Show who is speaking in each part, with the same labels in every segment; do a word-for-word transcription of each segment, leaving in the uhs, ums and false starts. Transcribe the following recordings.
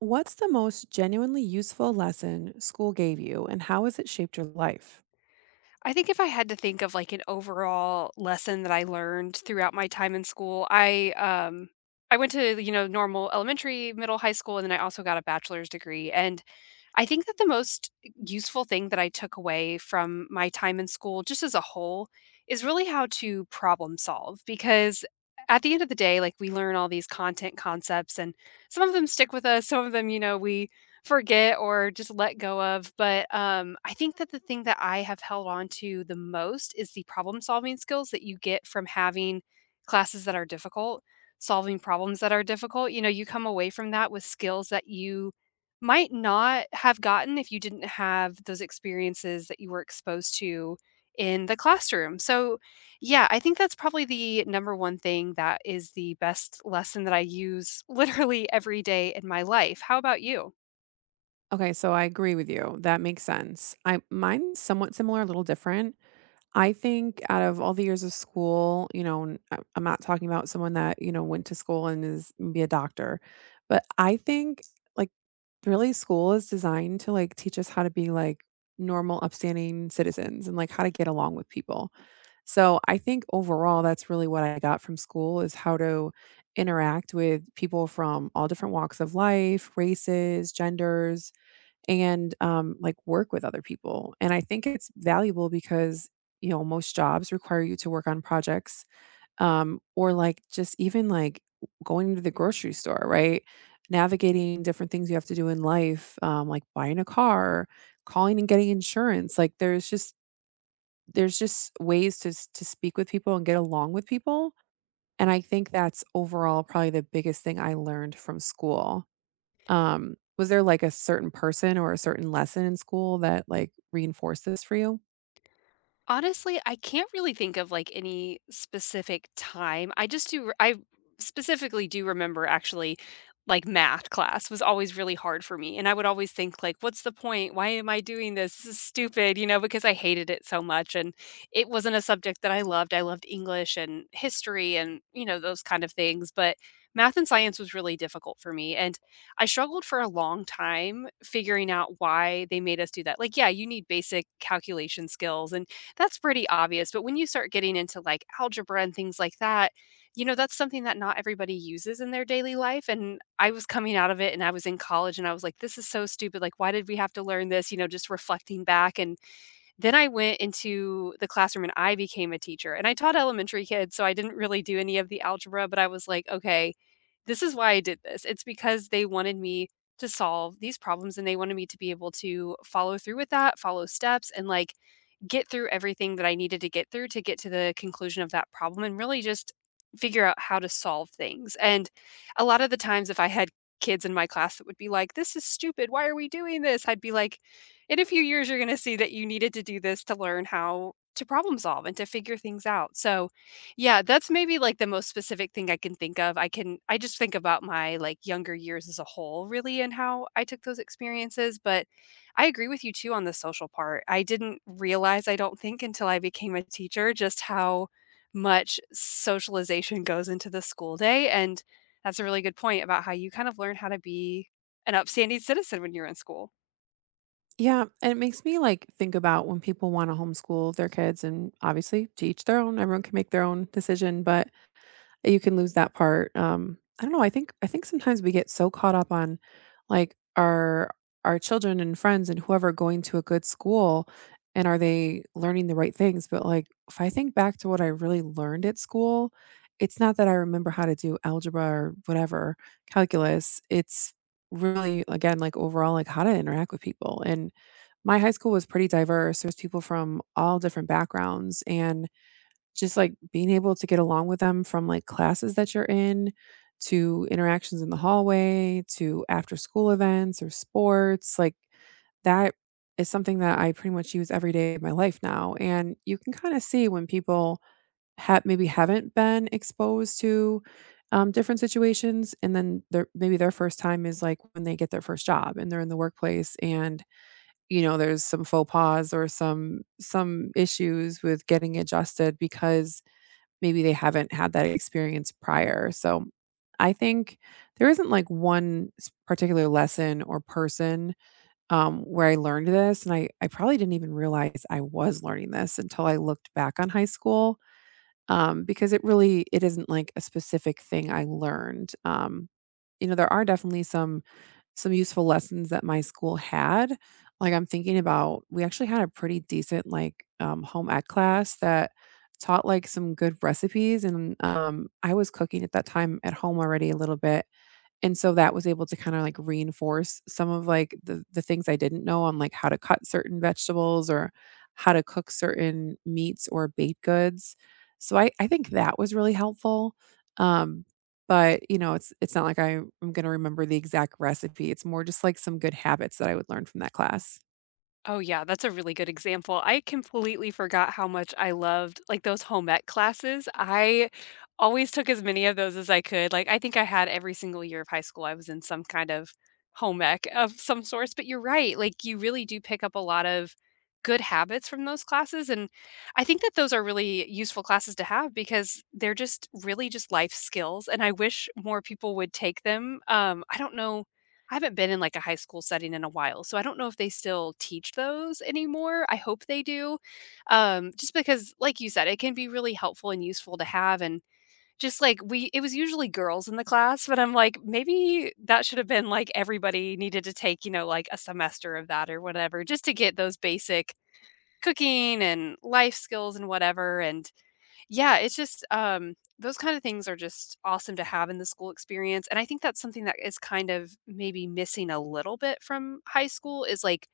Speaker 1: What's the most genuinely useful lesson school gave you and how has it shaped your life?
Speaker 2: I think if I had to think of like an overall lesson that I learned throughout my time in school, I um I went to, you know, normal elementary, middle, high school, and then I also got a bachelor's degree. And I think that the most useful thing that I took away from my time in school, just as a whole, is really how to problem solve. Because at the end of the day, like we learn all these content concepts, and some of them stick with us, some of them, you know, we forget or just let go of. But um, I think that the thing that I have held on to the most is the problem solving skills that you get from having classes that are difficult, solving problems that are difficult. You know, you come away from that with skills that you might not have gotten if you didn't have those experiences that you were exposed to in the classroom. So, yeah, I think that's probably the number one thing that is the best lesson that I use literally every day in my life. How about you?
Speaker 1: Okay, so I agree with you. That makes sense. I mine's somewhat similar, a little different. I think out of all the years of school, you know, and I- I'm not talking about someone that, you know, went to school and is be a doctor, but I think like really school is designed to like teach us how to be like normal upstanding citizens and like how to get along with people. So I think overall, that's really what I got from school is how to interact with people from all different walks of life, races, genders, and um, like work with other people. And I think it's valuable because you know most jobs require you to work on projects, um, or like just even like going to the grocery store, right? Navigating different things you have to do in life, um, like buying a car, calling and getting insurance. Like there's just there's just ways to s to speak with people and get along with people, and I think that's overall probably the biggest thing I learned from school. Um, was there, like, a certain person or a certain lesson in school that, like, reinforced this for you?
Speaker 2: Honestly, I can't really think of, like, any specific time. I just do I specifically do remember actually, like, math class was always really hard for me, and I would always think, like, "What's the point? Why am I doing this? This is stupid," you know, because I hated it so much, and it wasn't a subject that I loved. I loved English and history and, you know, those kind of things, but math and science was really difficult for me, and I struggled for a long time figuring out why they made us do that. Like, yeah, you need basic calculation skills, and that's pretty obvious, but when you start getting into, like, algebra and things like that, you know, that's something that not everybody uses in their daily life, and I was coming out of it, and I was in college, and I was like, "This is so stupid, like, why did we have to learn this?" You know, just reflecting back, and then I went into the classroom, and I became a teacher, and I taught elementary kids, so I didn't really do any of the algebra, but I was like, "Okay, this is why I did this. It's because they wanted me to solve these problems, and they wanted me to be able to follow through with that, follow steps, and, like, get through everything that I needed to get through to get to the conclusion of that problem and really just figure out how to solve things. And a lot of the times, if I had kids in my class that would be like, This is stupid. Why are we doing this? I'd be like, In a few years, you're going to see that you needed to do this to learn how to problem solve and to figure things out. So, yeah, that's maybe like the most specific thing I can think of. I can, I just think about my like younger years as a whole, really, and how I took those experiences. But I agree with you too on the social part. I didn't realize, I don't think, until I became a teacher, just how much socialization goes into the school day. And that's a really good point about how you kind of learn how to be an upstanding citizen when you're in school.
Speaker 1: Yeah, and it makes me, like, think about when people wanna homeschool their kids, and obviously to each their own, everyone can make their own decision, but you can lose that part. Um, I don't know, I think I think sometimes we get so caught up on, like, our our children and friends and whoever going to a good school, and are they learning the right things, but, like, if I think back to what I really learned at school, it's not that I remember how to do algebra or whatever, calculus, it's really, again, like, overall, like, how to interact with people, and my high school was pretty diverse, there's people from all different backgrounds, and just, like, being able to get along with them from, like, classes that you're in, to interactions in the hallway, to after school events or sports, like, that is something that I pretty much use every day of my life now, and you can kinda see when people have maybe haven't been exposed to, um, different situations, and then their maybe their first time is, like, when they get their first job and they're in the workplace and, you know, there's some faux pas or some some issues with getting adjusted because maybe they haven't had that experience prior, so I think there isn't, like, one s particular lesson or person, um, where I learned this, and I I probably didn't even realize I was learning this until I looked back on high school. Um, because it really it isn't like a specific thing I learned. Um, you know, there are definitely some some useful lessons that my school had. Like I'm thinking about we actually had a pretty decent like um, home ec class that taught like some good recipes, and um, I was cooking at that time at home already a little bit, and so that was able to kinda, like, reinforce some of, like, the the things I didn't know on, like, how to cut certain vegetables or how to cook certain meats or baked goods. So I I think that was really helpful, um, but, you know, it's it's not like I'm gonna remember the exact recipe, it's more just, like, some good habits that I would learn from that class.
Speaker 2: Oh, yeah, that's a really good example. I completely forgot how much I loved, like, those home ec classes. I always took as many of those as I could. Like, I think I had every single year of high school, I was in some kind of home ec of some sort. But you're right, like, you really do pick up a lot of good habits from those classes, and I think that those are really useful classes to have because they're just really just life skills, and I wish more people would take them. Um, I don't know I haven't been in like a high school setting in a while, so I don't know if they still teach those anymore. I hope they do. Um, just because, like you said, it can be really helpful and useful to have. And just like we, it was usually girls in the class, but I'm like, maybe that should have been like everybody needed to take, you know, like a semester of that or whatever, just to get those basic cooking and life skills and whatever. And yeah, it's just um those kind of things are just awesome to have in the school experience. And I think that's something that is kind of maybe missing a little bit from high school is like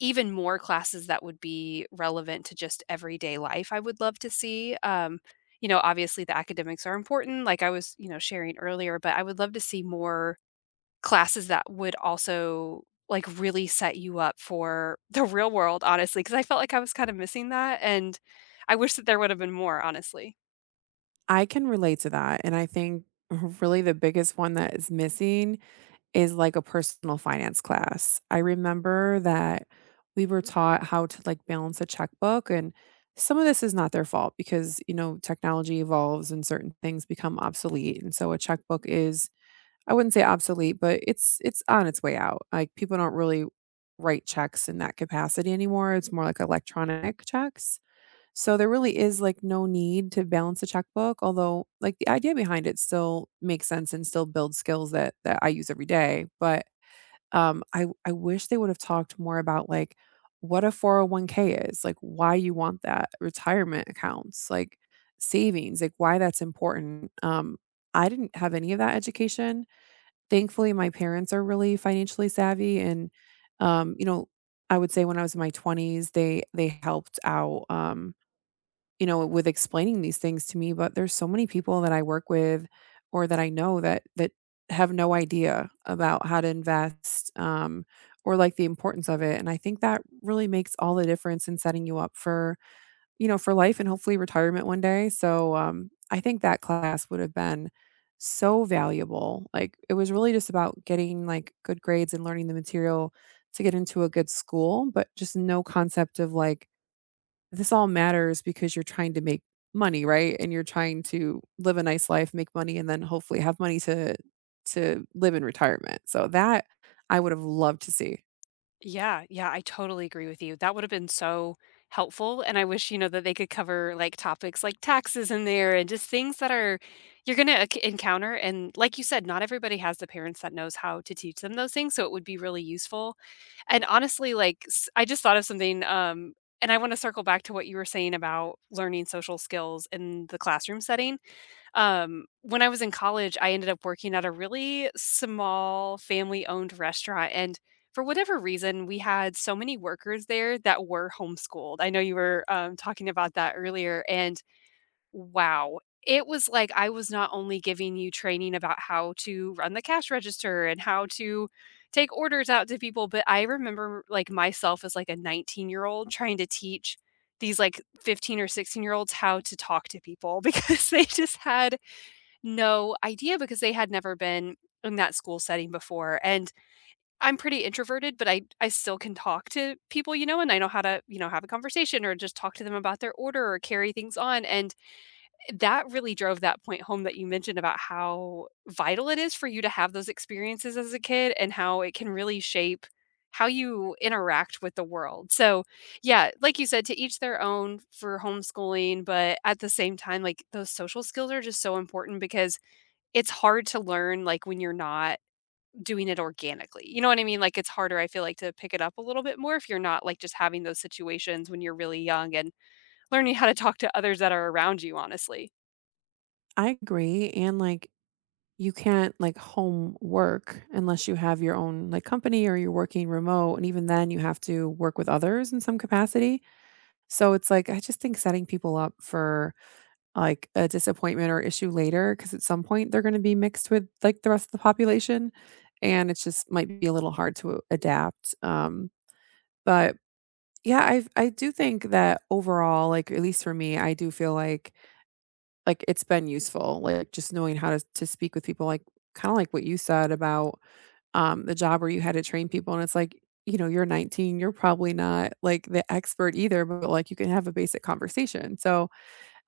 Speaker 2: even more classes that would be relevant to just everyday life. I would love to see um you know, obviously the academics are important like I was, you know, sharing earlier, but I would love to see more classes that would also like really set you up for the real world honestly because I felt like I was kind of missing that and I wish that there would have been more honestly.
Speaker 1: I can relate to that, and I think really the biggest one that is missing is like a personal finance class. I remember that we were taught how to, like, balance a checkbook, and some of this is not their fault because, you know, technology evolves and certain things become obsolete, and so a checkbook is I wouldn't say obsolete, but it's it's on its way out. Like, people don't really write checks in that capacity anymore, it's more like electronic checks. So there really is like no need to balance a checkbook, although like the idea behind it still makes sense and still builds skills that that I use every day. But um I I wish they would have talked more about like what a four oh one k is, like why you want that, retirement accounts, like savings, like why that's important. Um I didn't have any of that education. Thankfully my parents are really financially savvy, and um you know I would say when I was in my twenties they they helped out um you know, with explaining these things to me, but there's so many people that I work with or that I know that that have no idea about how to invest um or like the importance of it. And I think that really makes all the difference in setting you up for, you know, for life and hopefully retirement one day. So um I think that class would have been so valuable. Like it was really just about getting like good grades and learning the material to get into a good school, but just no concept of like this all matters because you're trying to make money, right? And you're trying to live a nice life, make money, and then hopefully have money to to live in retirement. So that I would have loved to see.
Speaker 2: Yeah, yeah, I totally agree with you. That would have been so helpful, and I wish, you know, that they could cover, like, topics like taxes in there and just things that are you're gonna encounter, and like you said, not everybody has the parents that knows how to teach them those things, so it would be really useful, and honestly, like, s I just thought of something, um, and I wanna circle back to what you were saying about learning social skills in the classroom setting. Um, when I was in college, I ended up working at a really small family-owned restaurant, and for whatever reason, we had so many workers there that were homeschooled. I know you were, um, talking about that earlier, and wow, it was like I was not only giving you training about how to run the cash register and how to take orders out to people, but I remember, like, myself as, like, a nineteen-year-old trying to teach these, like, fifteen or sixteen-year-olds how to talk to people because they just had no idea because they had never been in that school setting before, and I'm pretty introverted, but I I still can talk to people, you know, and I know how to, you know, have a conversation or just talk to them about their order or carry things on, and that really drove that point home that you mentioned about how vital it is for you to have those experiences as a kid and how it can really shape how you interact with the world. So, yeah, like you said, to each their own for homeschooling, but at the same time, like those social skills are just so important because it's hard to learn, like, when you're not doing it organically, you know what I mean? Like, it's harder, I feel like, to pick it up a little bit more if you're not, like, just having those situations when you're really young and learning how to talk to others that are around you, honestly.
Speaker 1: I agree. And like you can't like home work unless you have your own like company or you're working remote. And even then you have to work with others in some capacity. So it's like I just think setting people up for like, a disappointment or issue later, because at some point, they're gonna be mixed with, like, the rest of the population, and it's just might be a little hard to adapt, um, but, yeah, i I do think that overall, like, at least for me, I do feel like like, it's been useful, like, just knowing how to to speak with people, like, kinda like what you said about, um, the job where you had to train people, and it's like, you know, you're nineteen, you're probably not, like, the expert either, but, like, you can have a basic conversation, so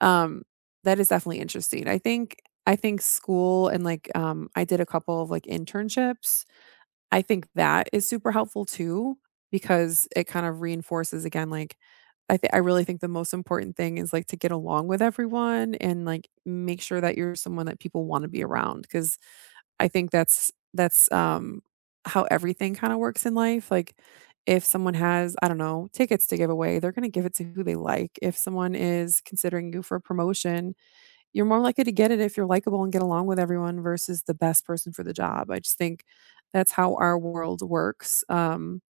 Speaker 1: um, that is definitely interesting. I think I think school and, like, um, I did a couple of, like, internships. I think that is super helpful too because it kind of reinforces again, like, I thi I really think the most important thing is, like, to get along with everyone and, like, make sure that you're someone that people wanna be around because I think that's that's, um, how everything kinda works in life. Like, if someone has, I don't know, tickets to give away, they're gonna give it to who they like. If someone is considering you for a promotion, you're more likely to get it if you're likable and get along with everyone versus the best person for the job. I just think that's how our world works. Um,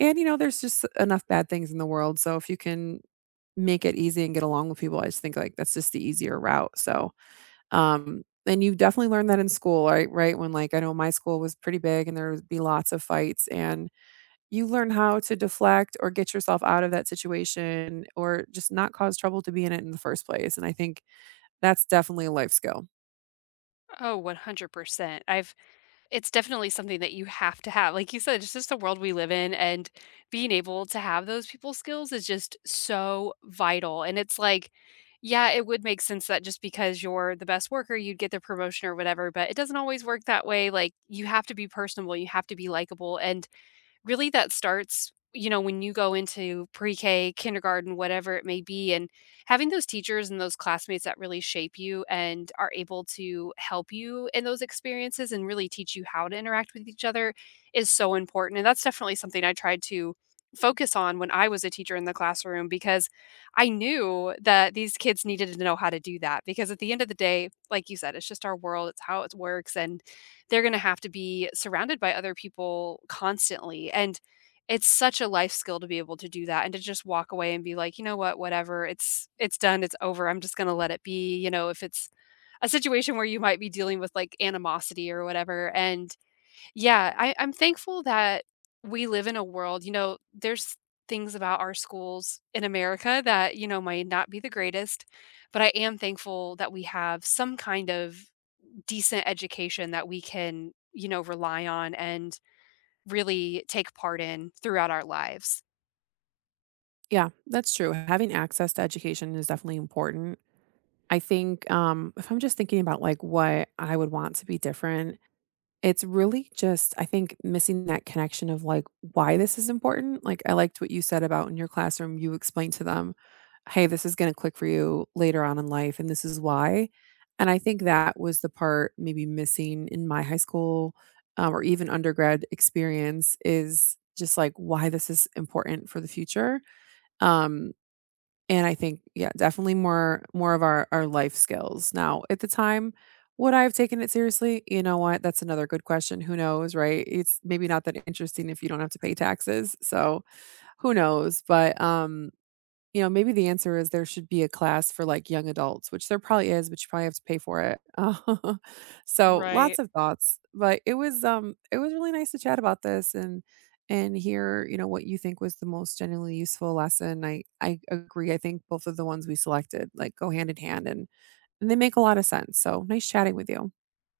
Speaker 1: and, you know, there's just enough bad things in the world. So if you can make it easy and get along with people, I just think like that's just the easier route. So, um, and you definitely learn that in school, right? Right. When like I know my school was pretty big and there would be lots of fights, and you learn how to deflect or get yourself out of that situation or just not cause trouble to be in it in the first place. And I think that's definitely a life skill.
Speaker 2: Oh, one hundred percent. I've It's definitely something that you have to have. Like you said, it's just the world we live in, and being able to have those people skills is just so vital. And it's like, yeah, it would make sense that just because you're the best worker, you'd get the promotion or whatever, but it doesn't always work that way. Like, you have to be personable, you have to be likable. And really that starts, you know, when you go into pre-k, kindergarten, whatever it may be, and having those teachers and those classmates that really shape you and are able to help you in those experiences and really teach you how to interact with each other is so important, and that's definitely something I tried to focus on when I was a teacher in the classroom because I knew that these kids needed to know how to do that because at the end of the day, like you said, it's just our world, it's how it works, and they're going to have to be surrounded by other people constantly. And it's such a life skill to be able to do that and to just walk away and be like, you know what, whatever, it's it's done, it's over. I'm just going to let it be, you know, if it's a situation where you might be dealing with like animosity or whatever. And yeah, I, I'm thankful that we live in a world, you know, there's things about our schools in America that, you know, might not be the greatest, but I am thankful that we have some kind of decent education that we can, you know, rely on and really take part in throughout our lives.
Speaker 1: Yeah, that's true. Having access to education is definitely important. I think um, if I'm just thinking about like what I would want to be different, it's really just I think missing that connection of like why this is important. Like I liked what you said about in your classroom, you explained to them, "Hey, this is going to click for you later on in life, and this is why." And I think that was the part maybe missing in my high school, um, or even undergrad experience is just like why this is important for the future. Um, and I think, yeah, definitely more more of our our life skills. Now, at the time, would I have taken it seriously? You know what? That's another good question. Who knows, right? It's maybe not that interesting if you don't have to pay taxes. So, who knows? But um you know, maybe the answer is there should be a class for, like, young adults, which there probably is, but you probably have to pay for it. So,
Speaker 2: Right.
Speaker 1: lots of thoughts, but it was, um, it was really nice to chat about this and and hear, you know, what you think was the most genuinely useful lesson. I I agree. I think both of the ones we selected, like, go hand in hand, and and they make a lot of sense. So, nice chatting with you.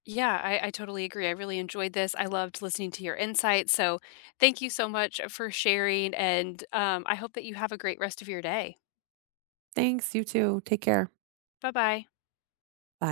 Speaker 2: Yeah, I, I totally agree. I really enjoyed this. I loved listening to your insights. So thank you so much uh, for sharing. And um, I hope that you have a great rest of your day.
Speaker 1: Thanks. You too. Take care.
Speaker 2: Bye bye.
Speaker 1: Bye.